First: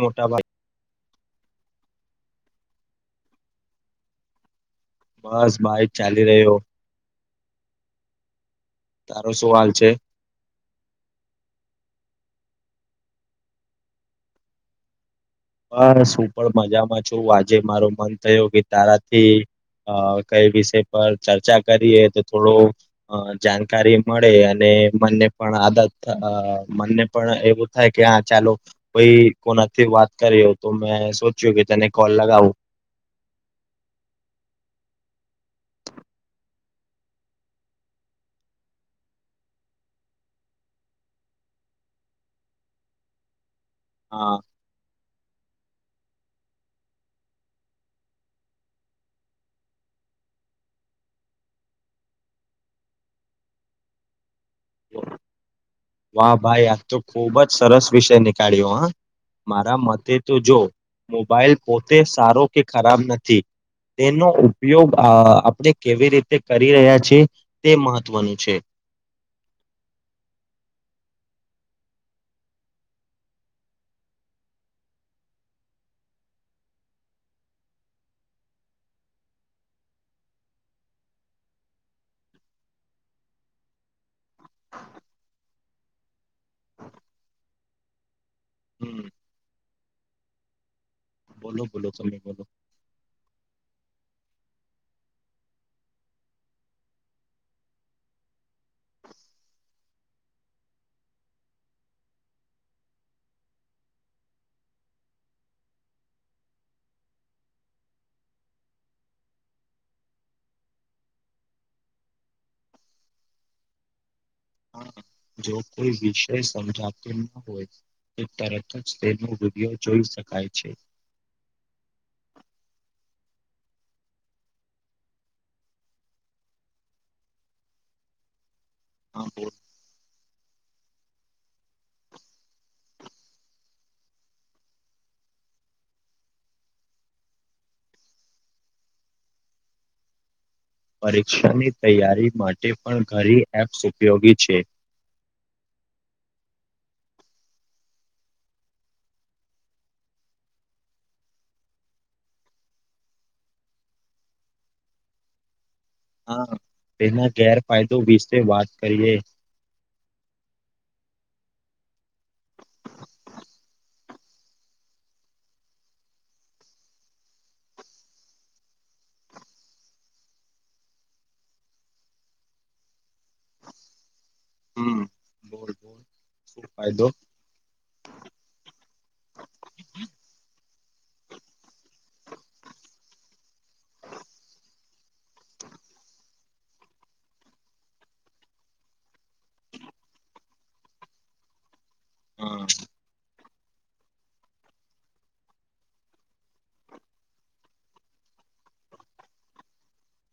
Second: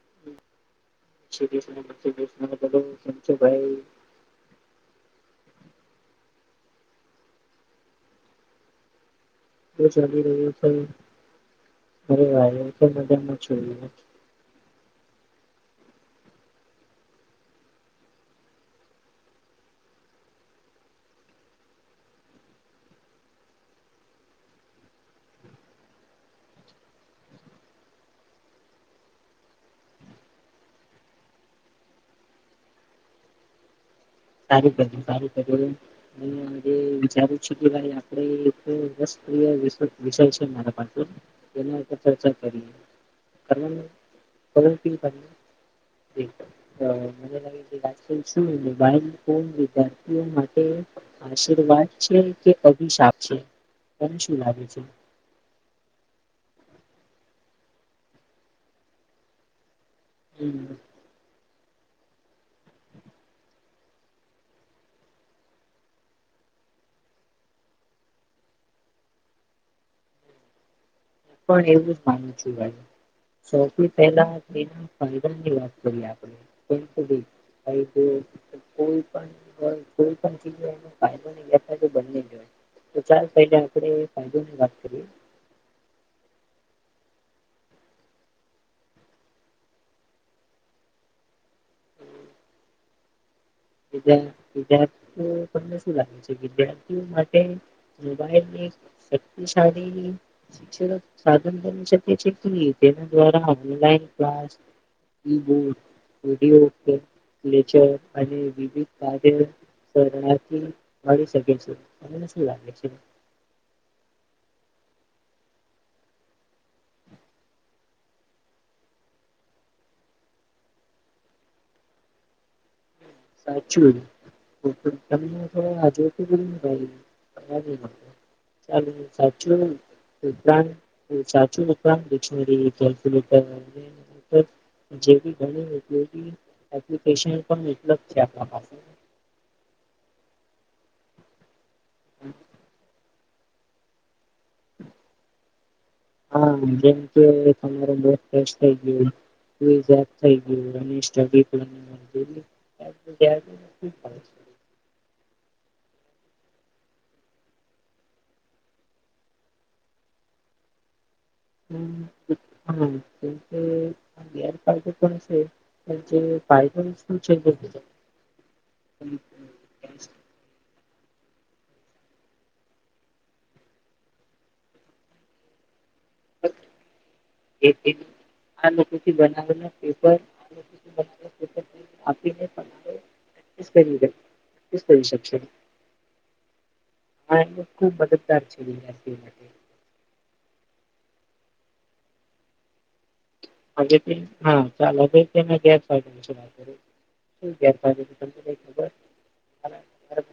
મોટા ભાગ છીસ બુંમ છ ભાઈ બસ બાઇક ચાલી રહ્યો તારો શું હાલ તો છે ચાલી રહ્યો છે અરે વા મ્જમાં જો ઈજ્ બસ હું પણ મજામાં છું આજે મારો મન થયો કે તારાથી અ કઈ વિષય પર ચર્ચા કરીએ તો થોડું અ જાણકારી મળે અને મને પણ આદત મને પણ એવું થાય કે હા ચાલો કોઈ કોનાથી વાત કર્યો તો મેં સોચ્યું કે તને કોલ લગાવું સારું બું સારું કરું એજ વિચારું છે કે ભાઈ આપડે એક વત વિષય છે મારા પાછ એના ચર્ચા કરીએ કર હા [inaudible] તો મને લાગે છે રાજ શું બ [inaudible] વિદ્યાર્થીઓ માટે આશીર્વાદ છે કે અભિશાપ છે. તને શું લાગે છે. વાા ભાઈ આજ તો ખુબ જ સરસ વિષય નીકળ્યો હા મારા મત તે તો હમ જો હું મોબાઈલ પોતે સારો કે ખરાબ નથી તેનો ઉપયોગ આપણે કેવી રીતે કરી રહ્યા છીએ તે મહત્વનું છે. હમ [unintelligible] પણ એવું જ માનું છ ભાઈ સૌથી પહેલા એના ફાયદા ની વાત કરીએ આપણેધી જો કોઈ પણ હો કોઈ પણ ચીજ હોય એનો ફાયદો વથા તો બને જ હોય તો ચાલ પહેલે આપણેે ફાયદો ની વાત કરીએ. હમ બોલો બોલો તમે બોલોલો. વિદ્યાર્થીઓ તમને શું લાગે છે વિદ્યાર્થીઓ માટે મોબાઈલ ની શક્તિશાળી શિક્ષ સાધન બની શકે છે તેના દ્વારા મોબાઈલ ક્લાસ ઈુક વિડીયોચર અને બ [inaudible] સર આથી મળી શકે છે તને શું લાગે છે? જો કોઈ વિષય સમજાત ન હોય. એક તરત જ તેનો વિડિયો જોઈ શકાય છે. સાચું. તને થો આજ [inaudible] [unintelligible] ઉપરાંત આ બોર્ડ સાચુંરાંતિકરી કેલ્ક્યુલેટર જે ઘણી [unintelligible] પણ લગ છે આપણા પાસે પરીક્ષાની તૈયારી માટે પણ ઘરી એપ્સ ઉપયોગી છે. હા જેમ કે તમારે બહુ ફેશ થઇ ગયું. [unintelligible] [inaudible] હા તેના ગેરફાયદો વિશે વાત કરીએ [inaudible] હમ્મ [unintelligible] ગેરફાયદો પણ છે. જે પાય [unintelligible] હમ્મ હમ્મ બોલ. શું ફાયદો આ લોકોથી બનાવેના પેપર [unintelligible] આપીને [unintelligible] શકશે આ એ ખુબ મદદગાર છે વિદ્યાર્થીઓ માટે. હા હા ચાલ [unintelligible] શું ગેરફાયદો [unintelligible]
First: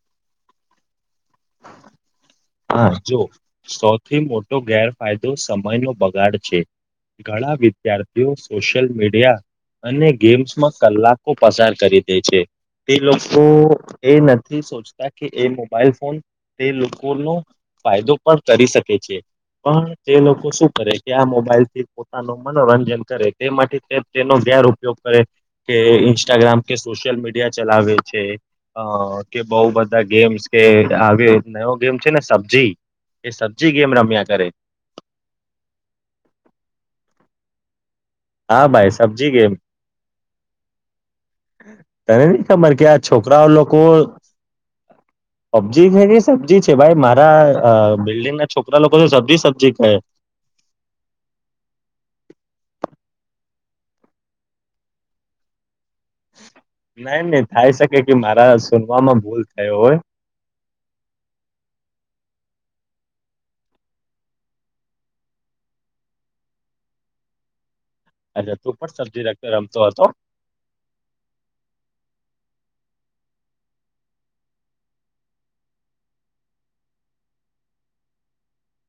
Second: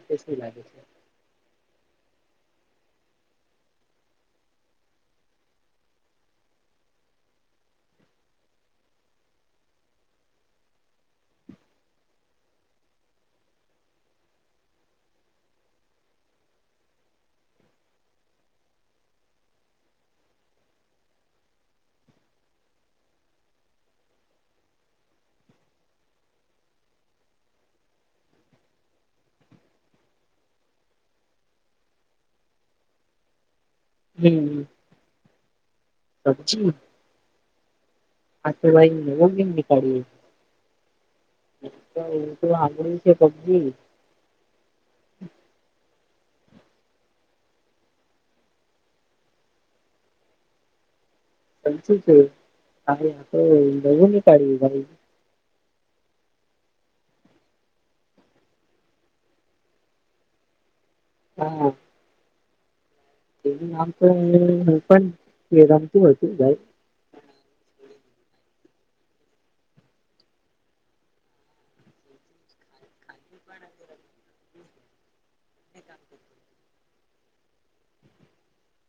ખબર શું લાગે છે. હા જો, સૌથી મોટો ગેરફાયદો સમય નો બગાડ છે. ઘણા વિદ્યાર્થીઓ સોશિયલ મીડિયા અને ગેમ્સમાં કલાકો પસાર કરી દે છે. તે લોકો એ નથી સોચતા કે એ મોબાઈલ ફોન તે લોક કો નો ફાયદો પણ કરી શકે છે. પણ તે લોકો શું કરે કે આ મોબાઈલ થી પોતાનું મનોરંજન કરે તે માટે તે તેનો ગેરઉપગ કરે, કે ઇન્સ્ટાગ્રામ કે સોશિયલ મીડિયા ચલાવે છે અ કે બઉ બધા ગેમ્સ કે આવી નયો ગેમ છે ને સબ્જી એ સબ જી ગેમ રમ્યા કરે. હમ્મ પબજી આ હા તો ભાઈ નવો સબ્જી ગેમ. નીકાળ્યો. છે. તો તને એવું નહી તો ખબર કે સાંભળ્યું આ છે છોકરાઓ પબજી લોકો પબજી છેકે સબ્જી છે ભાઈ મારા બિલ્ડિંગ ના છોકરા લોકો સબ્જી સબજી કહે. સાચું છે હ આ તો નવું નીકાળ્યું ભાઈ ના નહી થાય સકે કે મારા સુનવામાં ભૂલ થયો હોય હા એ આમ તો હ પણ વેદામતું હો હતું ભાઈ [unintelligible] સબ્જી રાતના રમતો હતો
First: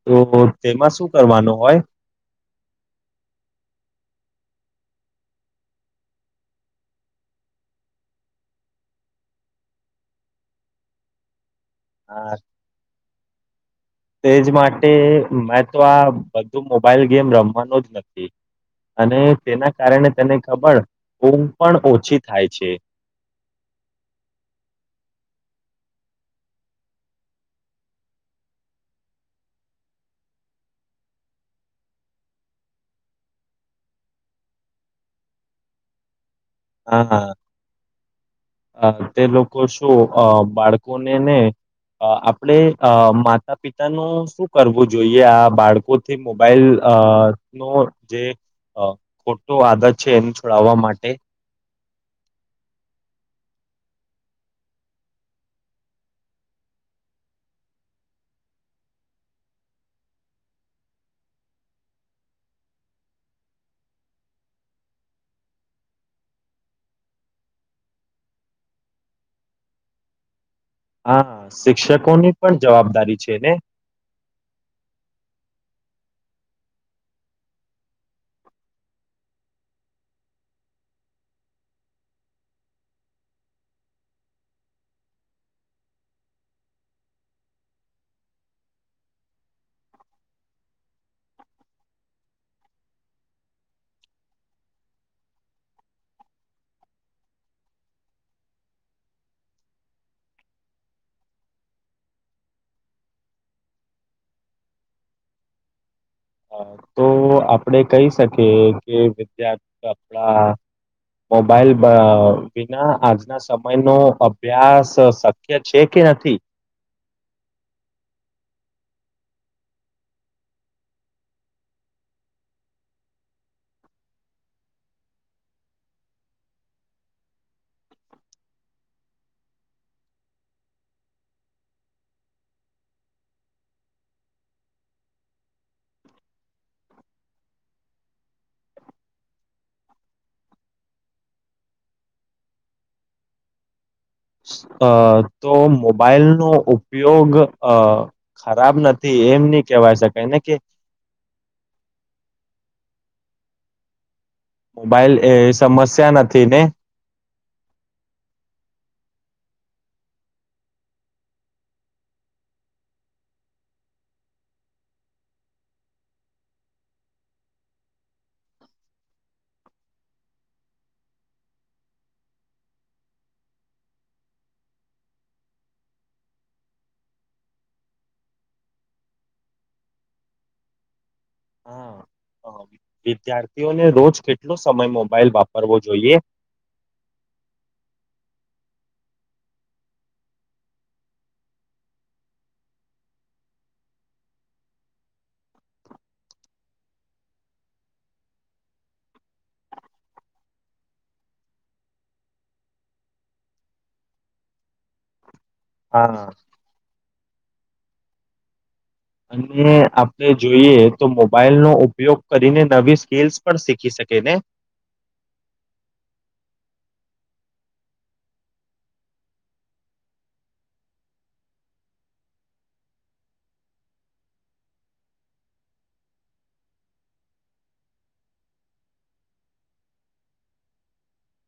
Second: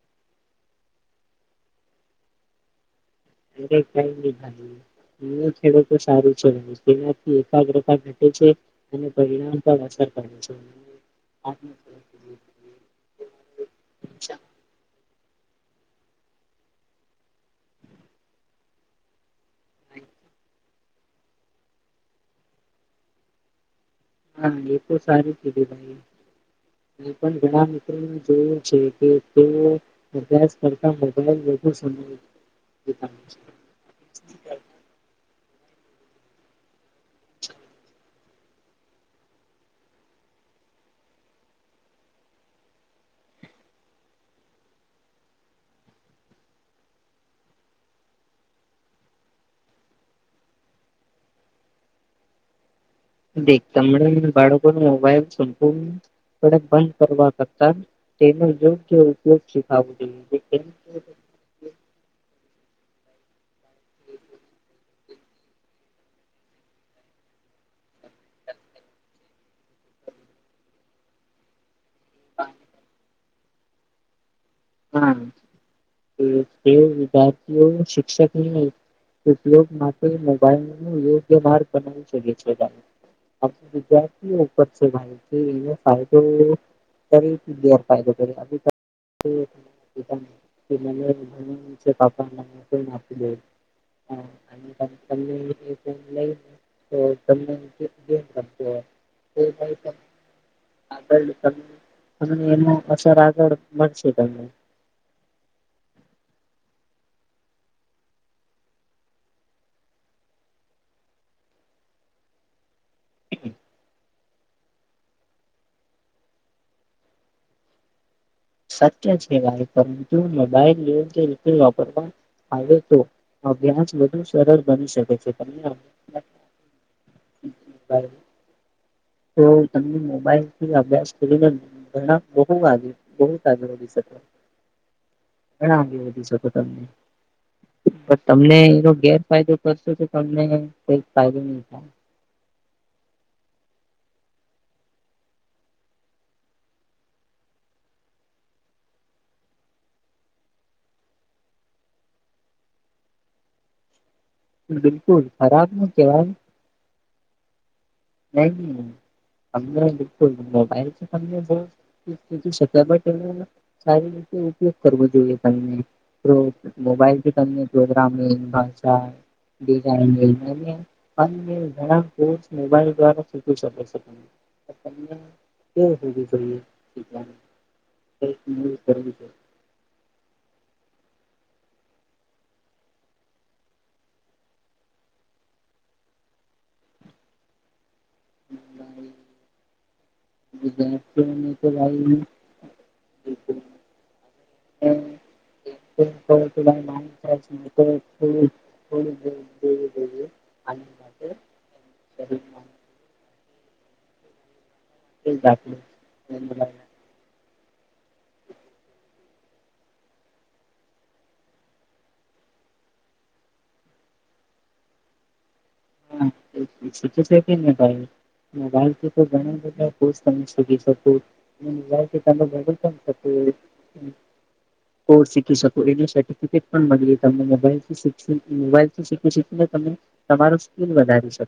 તો તેમાં શું કરવાનું હોય? એ કઈ નહી ભાઈ અ ખેડૂતો સારું છે, તેનાથી એકાગ્રતા ઘટે છે, અને પરિણામ પર અસર [unintelligible] હા. તેજ માટે મેં તો આ બધું મોબાઈલ ગેમ રમવાનો જ નથી અને તેના કારણે તને ખબર ઊંઘ પણ ઓછી થાય છે હા એ તો સારી કીધું ભાઈ મે પણ ઘણા મિત્રોને જોયું છે કે તેઓ અભ્યાસ કરતા મોાઈલ [unintelligible] હા અ તે લોકો શું બાળકોને ને આપણેે માતા પિતાનું શું કરવું જોઈએ આ બાળકોથી મોબાઈલ અ નો જે ખોટો આદત છે એને છોડાવવા માટે દ તમને બાળકો ન મોબાઈલપ બંધ કરવા કરતા તેનો યોગ્ય ઉપયોગ શીખવો જોઈએ હમ હા શિક્ષકોની પણ જવાબદારી છે ને હા તે વિદ્યાર્થીઓ શિક્ષક ઉપયોગ માટે મોબાઈલ ન યોગ્ય માર્ બનાવી શકે છે આપ વિદ્યાર્થીઓ ઉપર છે ભાઈ એનો ફાયદો તરી દર ફાયદો અ નીચે પાપ નાી દે હ અનેમ તો તમને ગમ રમતો હોય તો આગળ ત એસ આગળ શીક અ, તો આપડે કહી શકીએ કે વિદ્યાર્થી આપણા મોબાઈલ વિના આજના સમયનો અભ્યાસ શક્ય છે કે નથી સાત છે વા પરુબાઈલ વાપર આવે તો અભ્યાસ વધુ સરળ બની શકે છે ત બબ તો તમને મોબાઈલ થી અભ્યાસ કરીને ઘણા બ બુ આગળ વધી શકે ઘણા અંગે વધી શકો તમે તમને એનો ગેરફાયદો કરશો તો તમને કઈ ફાયદો નહી થાય અ તો મોબાઈલ નો ઉપયોગ અ ખરાબ નથી એમ નહી કેવાય શકાયને કે મોબાઈલ બિલકુલ એ ખરાબ ન સમસ્યા નથી ને હમ અમને બિલકુલ મોબાઈલ છે તને બ કીધુંક સારી ઉપયોગ કરવો જોઈએ તને મોબાઈલથી ગ્રામીણ ભાષા ણા મોબાઈલ કે હોવું જોઈએ તે કર છે હા વિદ્યાર્થીઓને રોજ કેટલો સમય મોબાઈલ વાપરવો જોઈએ બ વિદ્યાર્થીઓ તો વા હ દેવી દવી અ એખ હા અને આપણે જોઈએ તો મોબાઈલ નો ઉપયોગ કરીને નવી સ્કીલ્સ પણ શીખી શકીએ ને હાું છે કેને ભાઈ મોાઈલથી તોણા બધા તી શલથીમે હ કોર્સ શીખી શકું એની સર્ટિફિકેટ પણ મળી તમને મોલથી મોાઈલથી શીખ શ તમે તમાર સ્કીલ વધારી શ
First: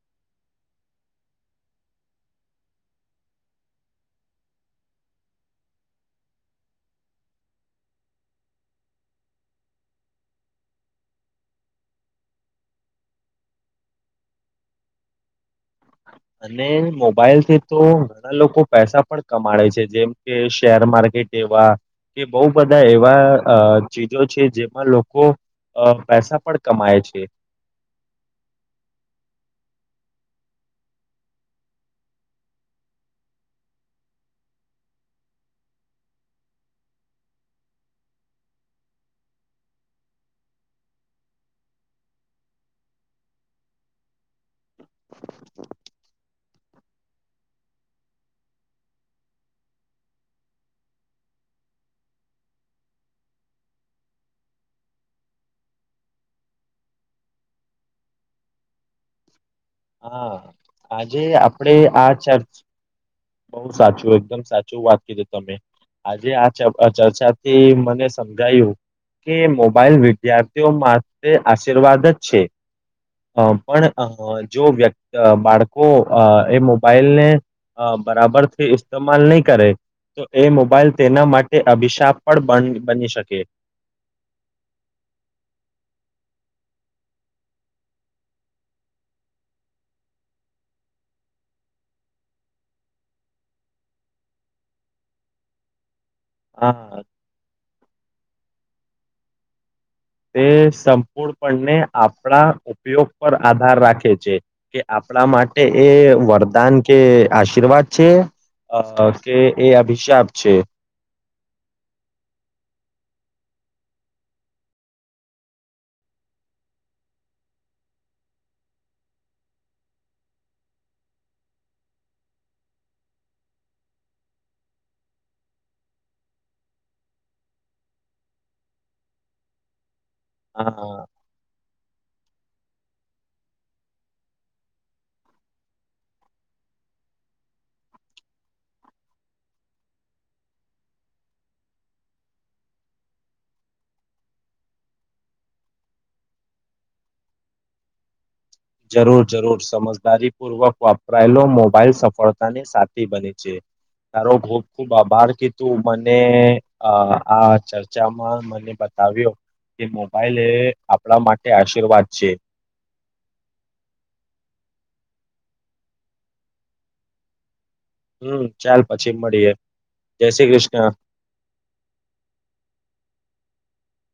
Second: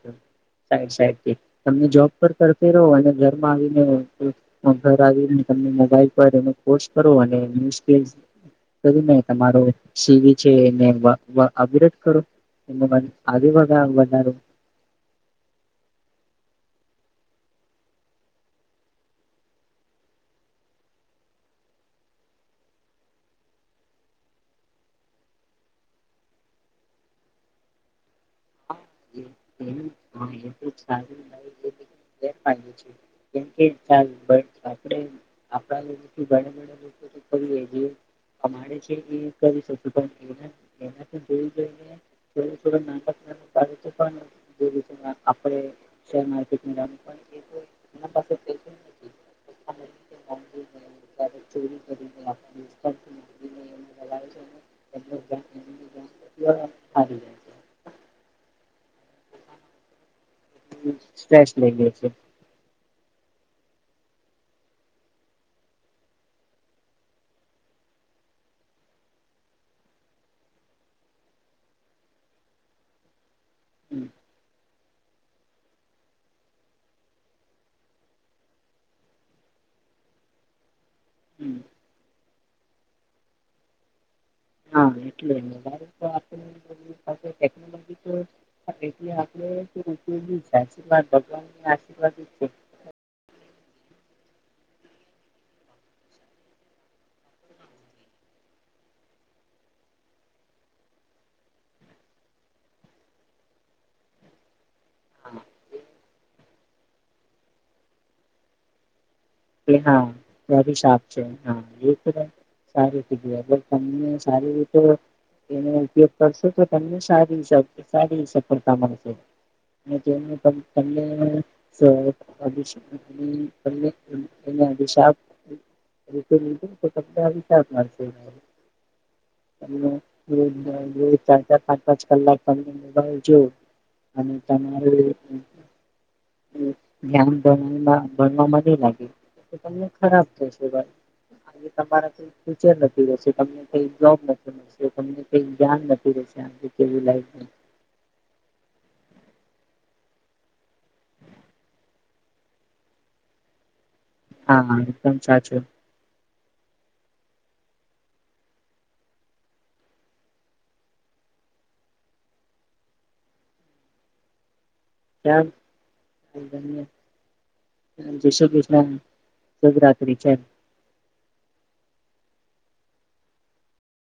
સાઇડ સાઇડ, [unintelligible] તમે જોબ પર કરતી રહો અને ઘરમાં આવીને, ઘર આવીને મોબાઈલ પર એને પોસ્ટ કરો અને એવું નઈ તમારો સીવી છે એને અવ અપગ્રેડ કરો [unintelligible] અને મોબાઈલથી તો ઘણા લોકો પૈસા પણ કમાડે છે, જેમ કે શેર માર્કેટ એવું હા, કે બો બધા એવા ચીજો છે, જેમાં લોકો અહ પૈસા પણ કમાય છે. હા. [unintelligible] [unintelligible] જેમ કે [unintelligible] આપડે આપડા લોકોથી [unintelligible] લોકો કરી જે અમારે છે એ કરી શકું, પણ એ એનાથી જોઈું જોઈને [inaudible] આપડે શેર માર્કેટ [inaudible] આપણને એમને લગાવે છે અને એમનું એમનું જ્ઞાન હારી જાય છે હા, આજે સ્ટ્રેસ આપડે લઈ લે છે આ ચર્ચ બહુ સાચું, એકદમ સાચું વાત કીધી તમે. આજે આ [unintelligible] ચર્ચાથી મને સમજાયું કે મોબાઈલ વિદ્યાર્થીઓ માટે આશીર્વાદ જ છે. અહ પણ અહ જો વ્યક્ અહ બાળકો અહ એ મોબાઈલને અહ બરાબરથી ઇસ્તેમાલ ની કરે. તો એ મોબાઈલ તેના માટે અભિશાપ પણ બન બની શકે. હા, એટલે [inaudible] એટલે આપણેે [inaudible] આશીર્વાદ ભગવાનને આશીર્વાદ જ છે. હા. તે સંપૂર્ણપને આપડા ઉપયોગ પર આધાર રાખે છે, કે આપડા માટે એ વરદાન કે આશીર્વાદ છે, અહ કે હા અભિશાપ છે, હા, એતો તમે સારું કીધું તમને સારી રીતે એનો ઉપયોગ કરશો, તો તમને સારી સાર સારી સફળતા મળશે. ને [inaudible] એને અભિશાપ [inaudible] [inaudible] હા ચાર ચાર, પાંચ પાચ કલાક તમને મોબાઈલ જો અને તમારે ધ્યાન [unintelligible] ભણવાવામાં ની લાગે. તમને ખરાબ થશે ભાઈ આજે તમારા કઈ ફ્યુચર નથી રહેશે, તમને કઈ જોબ નથી મળશે, તમને કઈ જ્ઞાન નથી રહેશે, [unintelligible] કેવી લાઇફ [unintelligible] જરૂર જરૂર સમજદારી પૂર્વક વાપરાયેલો મોબાઈલ, સફળતાની સાથી બને છે. તારો ખૂબ હા ખૂબ એકદમ આભાર કી સાચું તું મને અહ આ ચર્ચામાં મને બતાવ્યો કે મોબાઈલ એ આપડા માટે આશીર્વાદ છે. હ [unintelligible] જય હમ શ્રી ચાલ કૃષ્ણ! પછી મળીએ શુભયાત્રી, જય ચલ શ્રી કૃષ્ણ